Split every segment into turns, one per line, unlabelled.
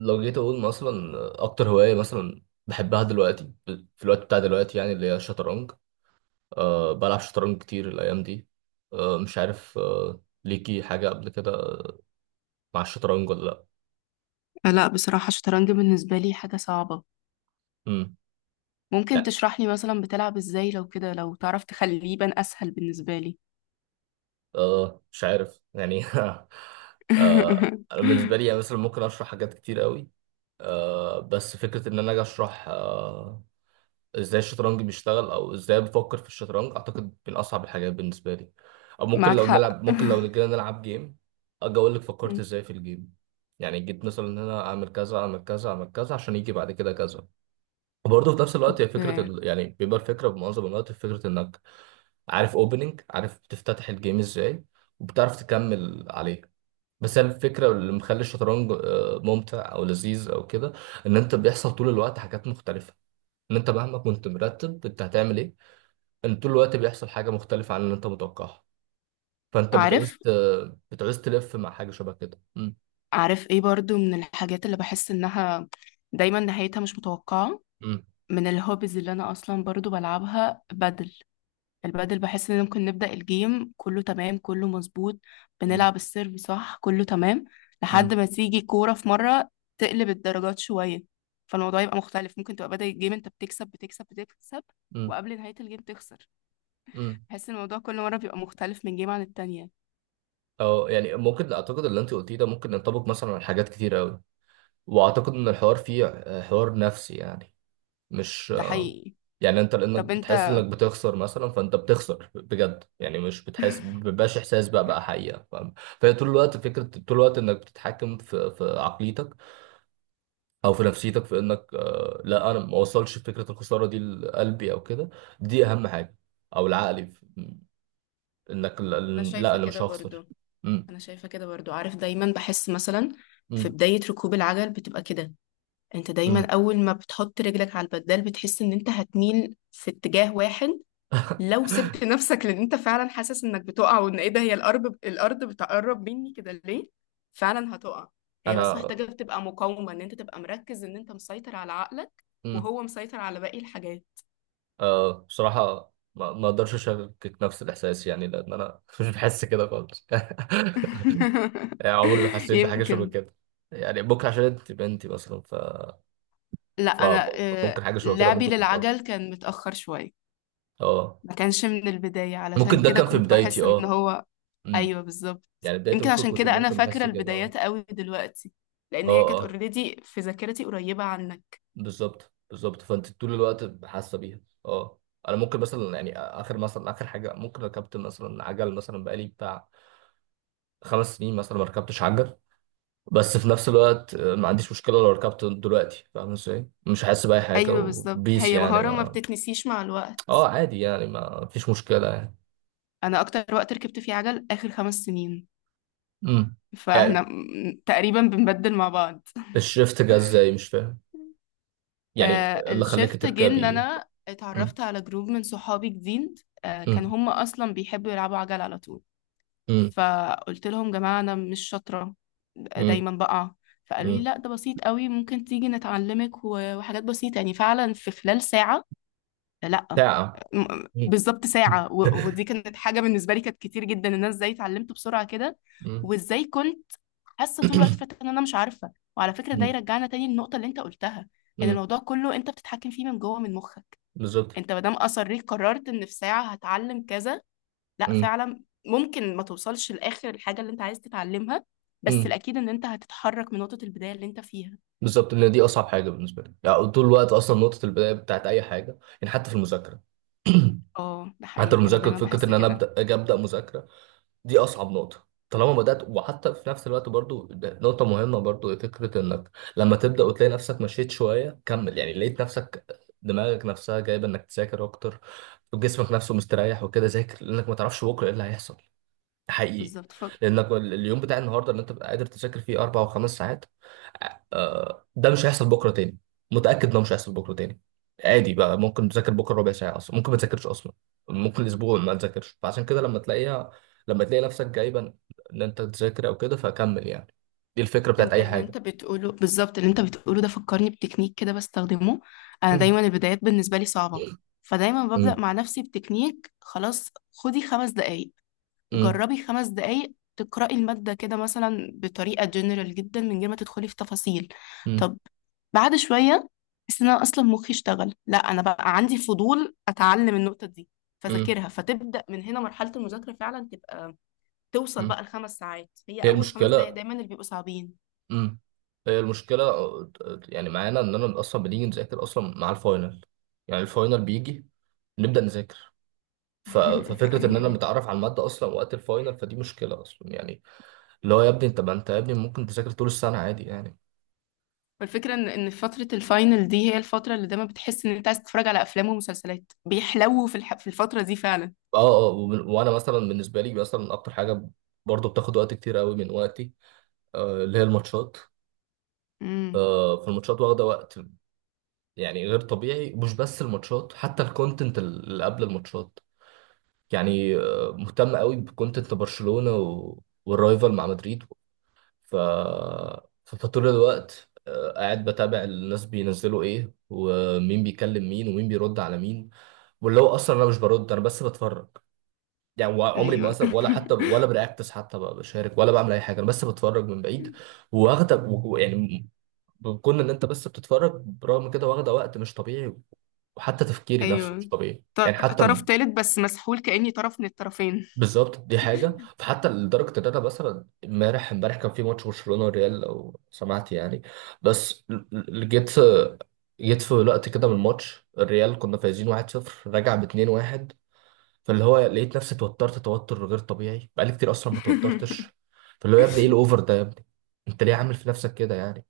لو جيت اقول مثلا اكتر هوايه مثلا بحبها دلوقتي في الوقت بتاع دلوقتي يعني اللي هي الشطرنج. أه بلعب شطرنج كتير الايام دي. أه مش عارف أه ليكي حاجه قبل كده مع الشطرنج ولا لا؟
لا، بصراحة الشطرنج بالنسبة لي حاجة صعبة.
امم.
ممكن
لا،
تشرح لي مثلا بتلعب ازاي؟ لو كده لو تعرف تخليه يبان اسهل بالنسبة لي.
أه مش عارف يعني أه انا بالنسبه لي يعني مثلا ممكن اشرح حاجات كتير قوي. أه بس فكره ان انا اجي اشرح ازاي الشطرنج بيشتغل او ازاي بفكر في الشطرنج اعتقد من اصعب الحاجات بالنسبه لي. او ممكن
معاك
لو
حق.
نلعب ممكن لو جينا نلعب جيم اجي اقول لك فكرت
مم.
ازاي في الجيم. يعني جيت مثلا ان انا اعمل كذا اعمل كذا اعمل كذا عشان يجي بعد كده كذا. وبرضه في نفس الوقت هي فكره
اوكي.
يعني بيبقى الفكره بمعظم الوقت في فكره انك عارف اوبننج، عارف تفتتح الجيم ازاي وبتعرف تكمل عليه. بس هي الفكره اللي مخلي الشطرنج ممتع او لذيذ او كده. ان انت بيحصل طول الوقت حاجات مختلفه، ان انت مهما كنت مرتب انت هتعمل ايه، ان طول الوقت بيحصل حاجه مختلفه عن اللي انت متوقعها. فانت
عارف
بتعوز تلف مع حاجه شبه كده. امم.
عارف ايه برضو من الحاجات اللي بحس انها دايما نهايتها مش متوقعة؟
امم.
من الهوبيز اللي انا اصلا برضو بلعبها بدل. البدل بحس ان ممكن نبدأ الجيم كله تمام، كله مظبوط.
امم.
بنلعب السيرف صح، كله تمام، لحد
امم.
ما تيجي كورة في مرة تقلب الدرجات شوية. فالموضوع يبقى مختلف، ممكن تبقى بدأ الجيم انت بتكسب، بتكسب، بتكسب،
امم.
وقبل نهاية الجيم تخسر.
إمم.
بحس ان الموضوع كل مرة بيبقى مختلف من جيم عن التانية.
او يعني ممكن اعتقد اللي انت قلتيه ده ممكن ينطبق مثلا على حاجات كتير قوي. واعتقد ان الحوار فيه حوار نفسي، يعني مش
ده حقيقي.
يعني انت لانك
طب
بتحس
انت
انك بتخسر مثلا فانت بتخسر بجد، يعني مش بتحس، مبيبقاش احساس بقى، بقى حقيقه، فاهم؟ فهي طول الوقت فكره، طول الوقت انك بتتحكم في عقليتك او في نفسيتك، في انك لا، انا ما اوصلش فكره الخساره دي لقلبي او كده. دي اهم حاجه. او العقلي انك لا.
انا
لا،
شايفة
انا
كده
مش هخسر.
برضو
مم.
انا شايفة كده برضو، عارف دايما بحس مثلا في
مم.
بداية ركوب العجل بتبقى كده. انت دايما
مم.
اول ما بتحط رجلك على البدال بتحس ان انت هتميل في اتجاه واحد. لو سبت نفسك، لان انت فعلا حاسس انك بتقع وان ايه ده، هي الارض، الارض بتقرب مني كده ليه؟ فعلا هتقع. هي بس
انا.
محتاجة تبقى مقاومة، ان انت تبقى مركز، ان انت مسيطر على عقلك
مم.
وهو مسيطر على باقي الحاجات.
آه بصراحه ما اقدرش اشاركك نفس الاحساس، يعني لان انا مش بحس كده خالص يعني عمري ما حسيت بحاجه شبه
يمكن.
كده. يعني ممكن عشان انت بنتي مثلا
لا، انا
فممكن حاجه شبه كده
لعبي
ممكن تحصل.
للعجل كان متأخر شوية.
اه.
ما كانش من البداية، علشان
ممكن ده
كده
كان في
كنت
بدايتي،
بحس ان
اه.
هو. ايوه، بالظبط.
يعني بدايته
يمكن
ممكن
عشان
كنت،
كده انا
ممكن
فاكرة
بحس كده، اه.
البدايات قوي دلوقتي، لان هي
اه.
كانت
اه،
اوريدي في ذاكرتي قريبة عنها.
بالظبط بالظبط، فانت طول الوقت حاسه بيها. اه. انا ممكن مثلا يعني اخر مثلا اخر حاجه ممكن ركبت مثلا عجل مثلا بقالي بتاع 5 سنين مثلا ما ركبتش عجل. بس في نفس الوقت ما عنديش مشكله لو ركبت دلوقتي، فاهم ازاي؟ مش حاسس باي حاجه
ايوه، بالظبط.
وبيس،
هي
يعني
مهارة ما
ما...
بتتنسيش مع الوقت.
اه عادي، يعني ما فيش مشكله يعني.
انا اكتر وقت ركبت فيه عجل اخر 5 سنين.
امم.
فاحنا
يعني
تقريبا بنبدل مع بعض.
الشفت جه ازاي، مش فاهم يعني إيه اللي خلاك
الشفت جه ان
تركبي.
انا
امم.
اتعرفت على جروب من صحابي جديد. كان
امم.
هم اصلا بيحبوا يلعبوا عجل على طول. فقلت لهم: جماعة، انا مش شاطرة،
امم.
دايما بقع. فقالوا لي:
امم.
لا، ده بسيط قوي، ممكن تيجي نتعلمك و- وحاجات بسيطة، يعني فعلا في خلال ساعة. لا.
ساعه؟
بالظبط
مم.
ساعة، و- ودي كانت حاجة بالنسبة لي كانت كتير جدا، ان انا ازاي اتعلمت بسرعة كده.
مم.
وازاي كنت حاسة طول الوقت فات ان انا مش عارفة. وعلى فكرة ده يرجعنا تاني للنقطة اللي انت قلتها، ان
مم.
الموضوع كله انت بتتحكم فيه من جوه، من مخك.
بالظبط.
انت ما دام اصريت قررت ان في ساعة هتعلم كذا، لا،
مم.
فعلا ممكن ما توصلش لاخر الحاجة اللي انت عايز تتعلمها. بس
مم.
الاكيد ان انت هتتحرك من نقطة البداية اللي انت فيها.
بالظبط، لان دي اصعب حاجه بالنسبه لي، يعني طول الوقت اصلا نقطه البدايه بتاعت اي حاجه، يعني حتى في المذاكره.
اه، ده
حتى
حقيقي، انا
المذاكره،
دايما
فكره
بحس
ان انا
كده.
ابدا، اجي ابدا مذاكره، دي اصعب نقطه. طالما بدات، وحتى في نفس الوقت برضو ده نقطه مهمه برضو، فكره انك لما تبدا وتلاقي نفسك مشيت شويه كمل، يعني لقيت نفسك دماغك نفسها جايبه انك تذاكر اكتر، وجسمك نفسه مستريح وكده، ذاكر، لانك ما تعرفش بكره ايه اللي هيحصل. حقيقي.
بالظبط.
لانك اليوم بتاع النهارده اللي انت بتبقى قادر تذاكر فيه 4 و5 ساعات، ده مش هيحصل بكره تاني. متاكد ده مش هيحصل بكره تاني. عادي بقى، ممكن تذاكر بكره ربع ساعه، اصلا ممكن ما تذاكرش اصلا. ممكن اسبوع ما تذاكرش، فعشان كده لما تلاقيها، لما تلاقي نفسك جايبا ان انت تذاكر او كده فكمل يعني. دي الفكره بتاعت
انت
اي
اللي
حاجه.
انت بتقوله، بالظبط اللي انت بتقوله ده فكرني بتكنيك كده بستخدمه. انا
مم.
دايما البدايات بالنسبه لي صعبه.
مم.
فدايما ببدا
مم.
مع نفسي بتكنيك: خلاص خدي 5 دقايق، جربي 5 دقايق تقرأي المادة كده مثلا بطريقة جنرال جدا من غير ما تدخلي في تفاصيل.
مم.
طب بعد شوية بس انا اصلا مخي اشتغل: لا انا بقى عندي فضول اتعلم النقطة دي.
مم.
فذاكرها، فتبدأ من هنا مرحلة المذاكرة فعلا تبقى توصل
مم.
بقى الخمس ساعات. هي
هي
اول 5 دقايق
المشكله.
دايما اللي بيبقوا صعبين.
امم. هي المشكلة يعني معانا إننا أصلا بنيجي نذاكر أصلا مع الفاينل. يعني الفاينل بيجي نبدأ نذاكر، ف- ففكرة إننا
ايوه.
نتعرف على المادة أصلا وقت الفاينل فدي مشكلة أصلا يعني. اللي هو يا ابني أنت، ما أنت يا ابني ممكن تذاكر طول السنة عادي يعني.
والفكره ان فتره الفاينل دي هي الفتره اللي دايما بتحس ان انت عايز تتفرج على افلام ومسلسلات بيحلو في الفتره دي فعلا.
أه أه وأنا مثلا بالنسبة لي مثلا أكتر حاجة برضه بتاخد وقت كتير قوي من وقتي، اللي هي الماتشات.
امم.
فالماتشات واخدة وقت يعني غير طبيعي. مش بس الماتشات، حتى الكونتنت اللي قبل الماتشات. يعني مهتم قوي بكونتنت برشلونة والرايفل مع مدريد. ف... فطول الوقت قاعد بتابع الناس بينزلوا ايه ومين بيكلم مين ومين بيرد على مين، واللي هو اصلا انا مش برد، انا بس بتفرج يعني. عمري ما
ايوه.
مثلا ولا حتى ولا برياكتس حتى بشارك، ولا بعمل اي حاجه، انا بس بتفرج من بعيد. واخده يعني كون ان انت بس بتتفرج، برغم كده واخده وقت مش طبيعي. وحتى تفكيري نفسه
ايوه.
مش طبيعي
طر...
يعني حتى.
طرف تالت بس مسحول كاني طرف من الطرفين.
بالظبط دي حاجة. فحتى لدرجة إن أنا مثلا امبارح، امبارح كان في ماتش برشلونة والريال لو سمعت يعني. بس جيت، جيت في وقت كده من الماتش، الريال كنا فايزين 1-0 راجع ب 2-1. فاللي هو لقيت نفسي اتوترت توتر غير طبيعي، بقالي كتير أصلا ما توترتش. فاللي هو يا ابني إيه الأوفر ده يا ابني؟ أنت ليه عامل في نفسك كده يعني؟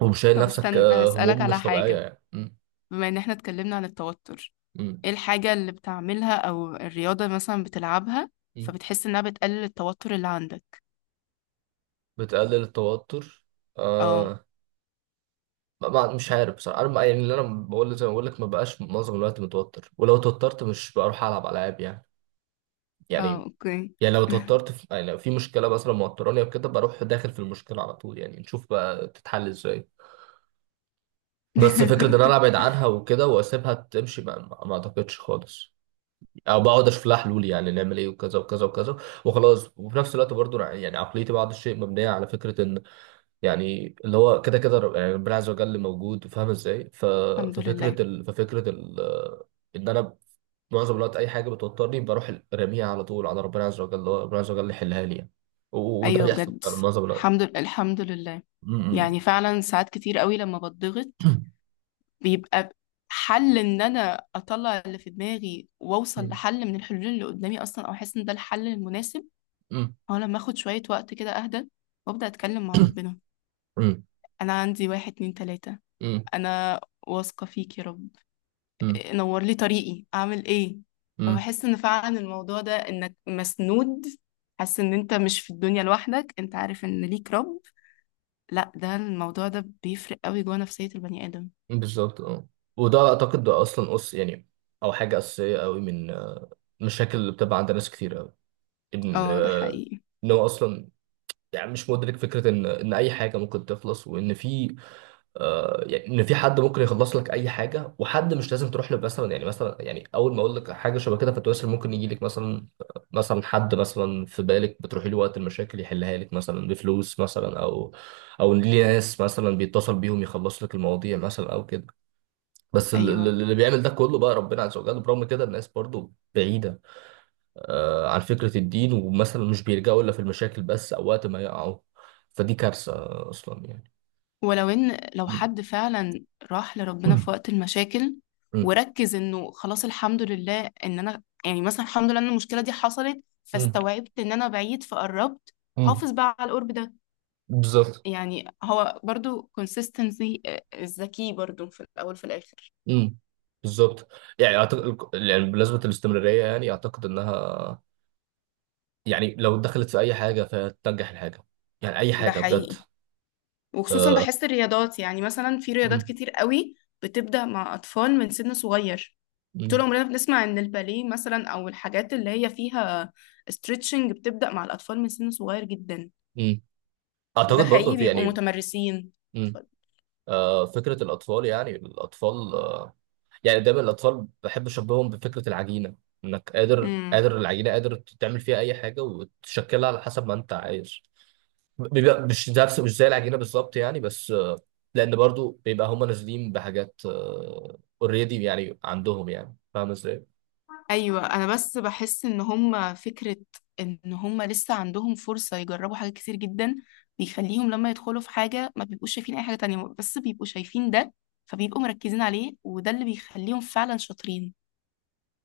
ومش شايل
طب
نفسك
استنى، هسألك
هموم
على
مش طبيعية،
حاجة.
يعني
بما ان احنا اتكلمنا عن التوتر،
م-
ايه الحاجة اللي بتعملها او الرياضة مثلا بتلعبها
م.
فبتحس انها بتقلل التوتر اللي عندك؟
بتقلل التوتر،
اه،
آه، مش عارف بصراحه، انا يعني اللي انا بقول زي ما بقول لك، ما بقاش معظم الوقت متوتر، ولو توترت مش بروح العب العاب يعني.
اه،
يعني.
اوكي.
يعني لو توترت في، يعني لو في مشكله مثلا موتراني او كده، بروح داخل في المشكله على طول، يعني نشوف بقى تتحل ازاي. بس فكره ان انا ابعد عنها وكده واسيبها تمشي، ما اعتقدش خالص. او بقعد اشوف لها حلول، يعني نعمل ايه وكذا وكذا وكذا وخلاص. وفي نفس الوقت برضو يعني عقليتي بعض الشيء مبنيه على فكره، يعني اللي هو كده كده يعني ربنا عز وجل موجود، فاهم ازاي؟ ف...
الحمد لله.
ففكره ال... ففكره ال... ان انا معظم الوقت اي حاجه بتوترني بروح راميها على طول على ربنا عز وجل، هو ربنا عز وجل يحلها لي يعني. و... وده
ايوه،
بيحصل
بجد.
فعلا معظم الوقت.
الحمد لله، الحمد لله.
م.
يعني
م.
فعلا ساعات كتير قوي لما بتضغط بيبقى حل ان انا اطلع اللي في دماغي واوصل
م.
لحل من الحلول اللي قدامي اصلا او احس ان ده الحل المناسب.
م.
هو لما اخد شوية وقت كده اهدى وابدا اتكلم مع ربنا:
م.
انا عندي واحد، اتنين، تلاتة،
م.
انا واثقة فيك يا رب،
م.
نور لي طريقي اعمل ايه.
م.
فبحس ان فعلا الموضوع ده انك مسنود، حاسس ان انت مش في الدنيا لوحدك، انت عارف ان ليك رب. لا، ده الموضوع ده بيفرق قوي جوه نفسية البني آدم.
بالظبط اه. وده اعتقد ده اصلا اس يعني، او حاجه اساسيه قوي من المشاكل اللي بتبقى عند ناس كتير قوي، ان
اه، ده حقيقي.
ان هو اصلا يعني مش مدرك فكرة إن أي حاجة ممكن تخلص، وإن في، آه يعني إن في حد ممكن يخلص لك أي حاجة، وحد مش لازم تروح له مثلا يعني، مثلا يعني أول ما أقول لك حاجة شبه كده فتواصل ممكن يجي لك مثلا، مثلا حد مثلا في بالك بتروحي له وقت المشاكل يحلها لك مثلا بفلوس مثلا، أو أو ليه ناس مثلا بيتصل بيهم يخلص لك المواضيع مثلا أو كده. بس
ايوه،
اللي بيعمل ده كله بقى ربنا عز وجل. برغم كده الناس برضو بعيدة عن فكرة الدين، ومثلا مش بيلجأوا إلا في المشاكل بس، أو وقت ما يقعوا. فدي كارثة أصلا يعني.
ولو ان لو
مم.
حد فعلا راح لربنا
مم.
في وقت المشاكل
مم.
وركز انه خلاص الحمد لله ان انا، يعني مثلا، الحمد لله ان المشكلة دي حصلت
مم.
فاستوعبت ان انا بعيد فقربت،
مم.
حافظ بقى على القرب ده.
بالظبط.
يعني هو برضو consistency، الذكي برضو في الاول في الاخر.
مم. بالظبط. يعني أعتقد، يعني بالنسبة للاستمرارية يعني أعتقد إنها، يعني لو دخلت في أي حاجة فهتنجح الحاجة، يعني أي
ده
حاجة بجد.
حقيقي. وخصوصا
آه.
بحس الرياضات، يعني مثلا في رياضات
مم.
كتير قوي بتبدأ مع اطفال من سن صغير. طول
مم.
عمرنا بنسمع ان الباليه مثلا، او الحاجات اللي هي فيها ستريتشنج، بتبدأ مع الاطفال من سن صغير جدا.
مم.
وده
أعتقد برضه
حقيقي،
في
بيبقوا
يعني.
متمرسين.
مم.
اتفضل.
فكرة الأطفال، يعني الأطفال، يعني دايما الاطفال بحب اشبههم بفكره العجينه، انك قادر،
امم.
قادر العجينه قادر تعمل فيها اي حاجه وتشكلها على حسب ما انت عايز. بيبقى مش نفس، مش زي العجينه بالظبط يعني، بس لان برضو بيبقى هم نازلين بحاجات اوريدي يعني عندهم، يعني فاهم ازاي.
ايوه، انا بس بحس ان هم فكره ان هم لسه عندهم فرصه يجربوا حاجات كتير جدا، بيخليهم لما يدخلوا في حاجه ما بيبقوش شايفين اي حاجه تانية بس بيبقوا شايفين ده، فبيبقوا مركزين عليه وده اللي بيخليهم فعلا شاطرين.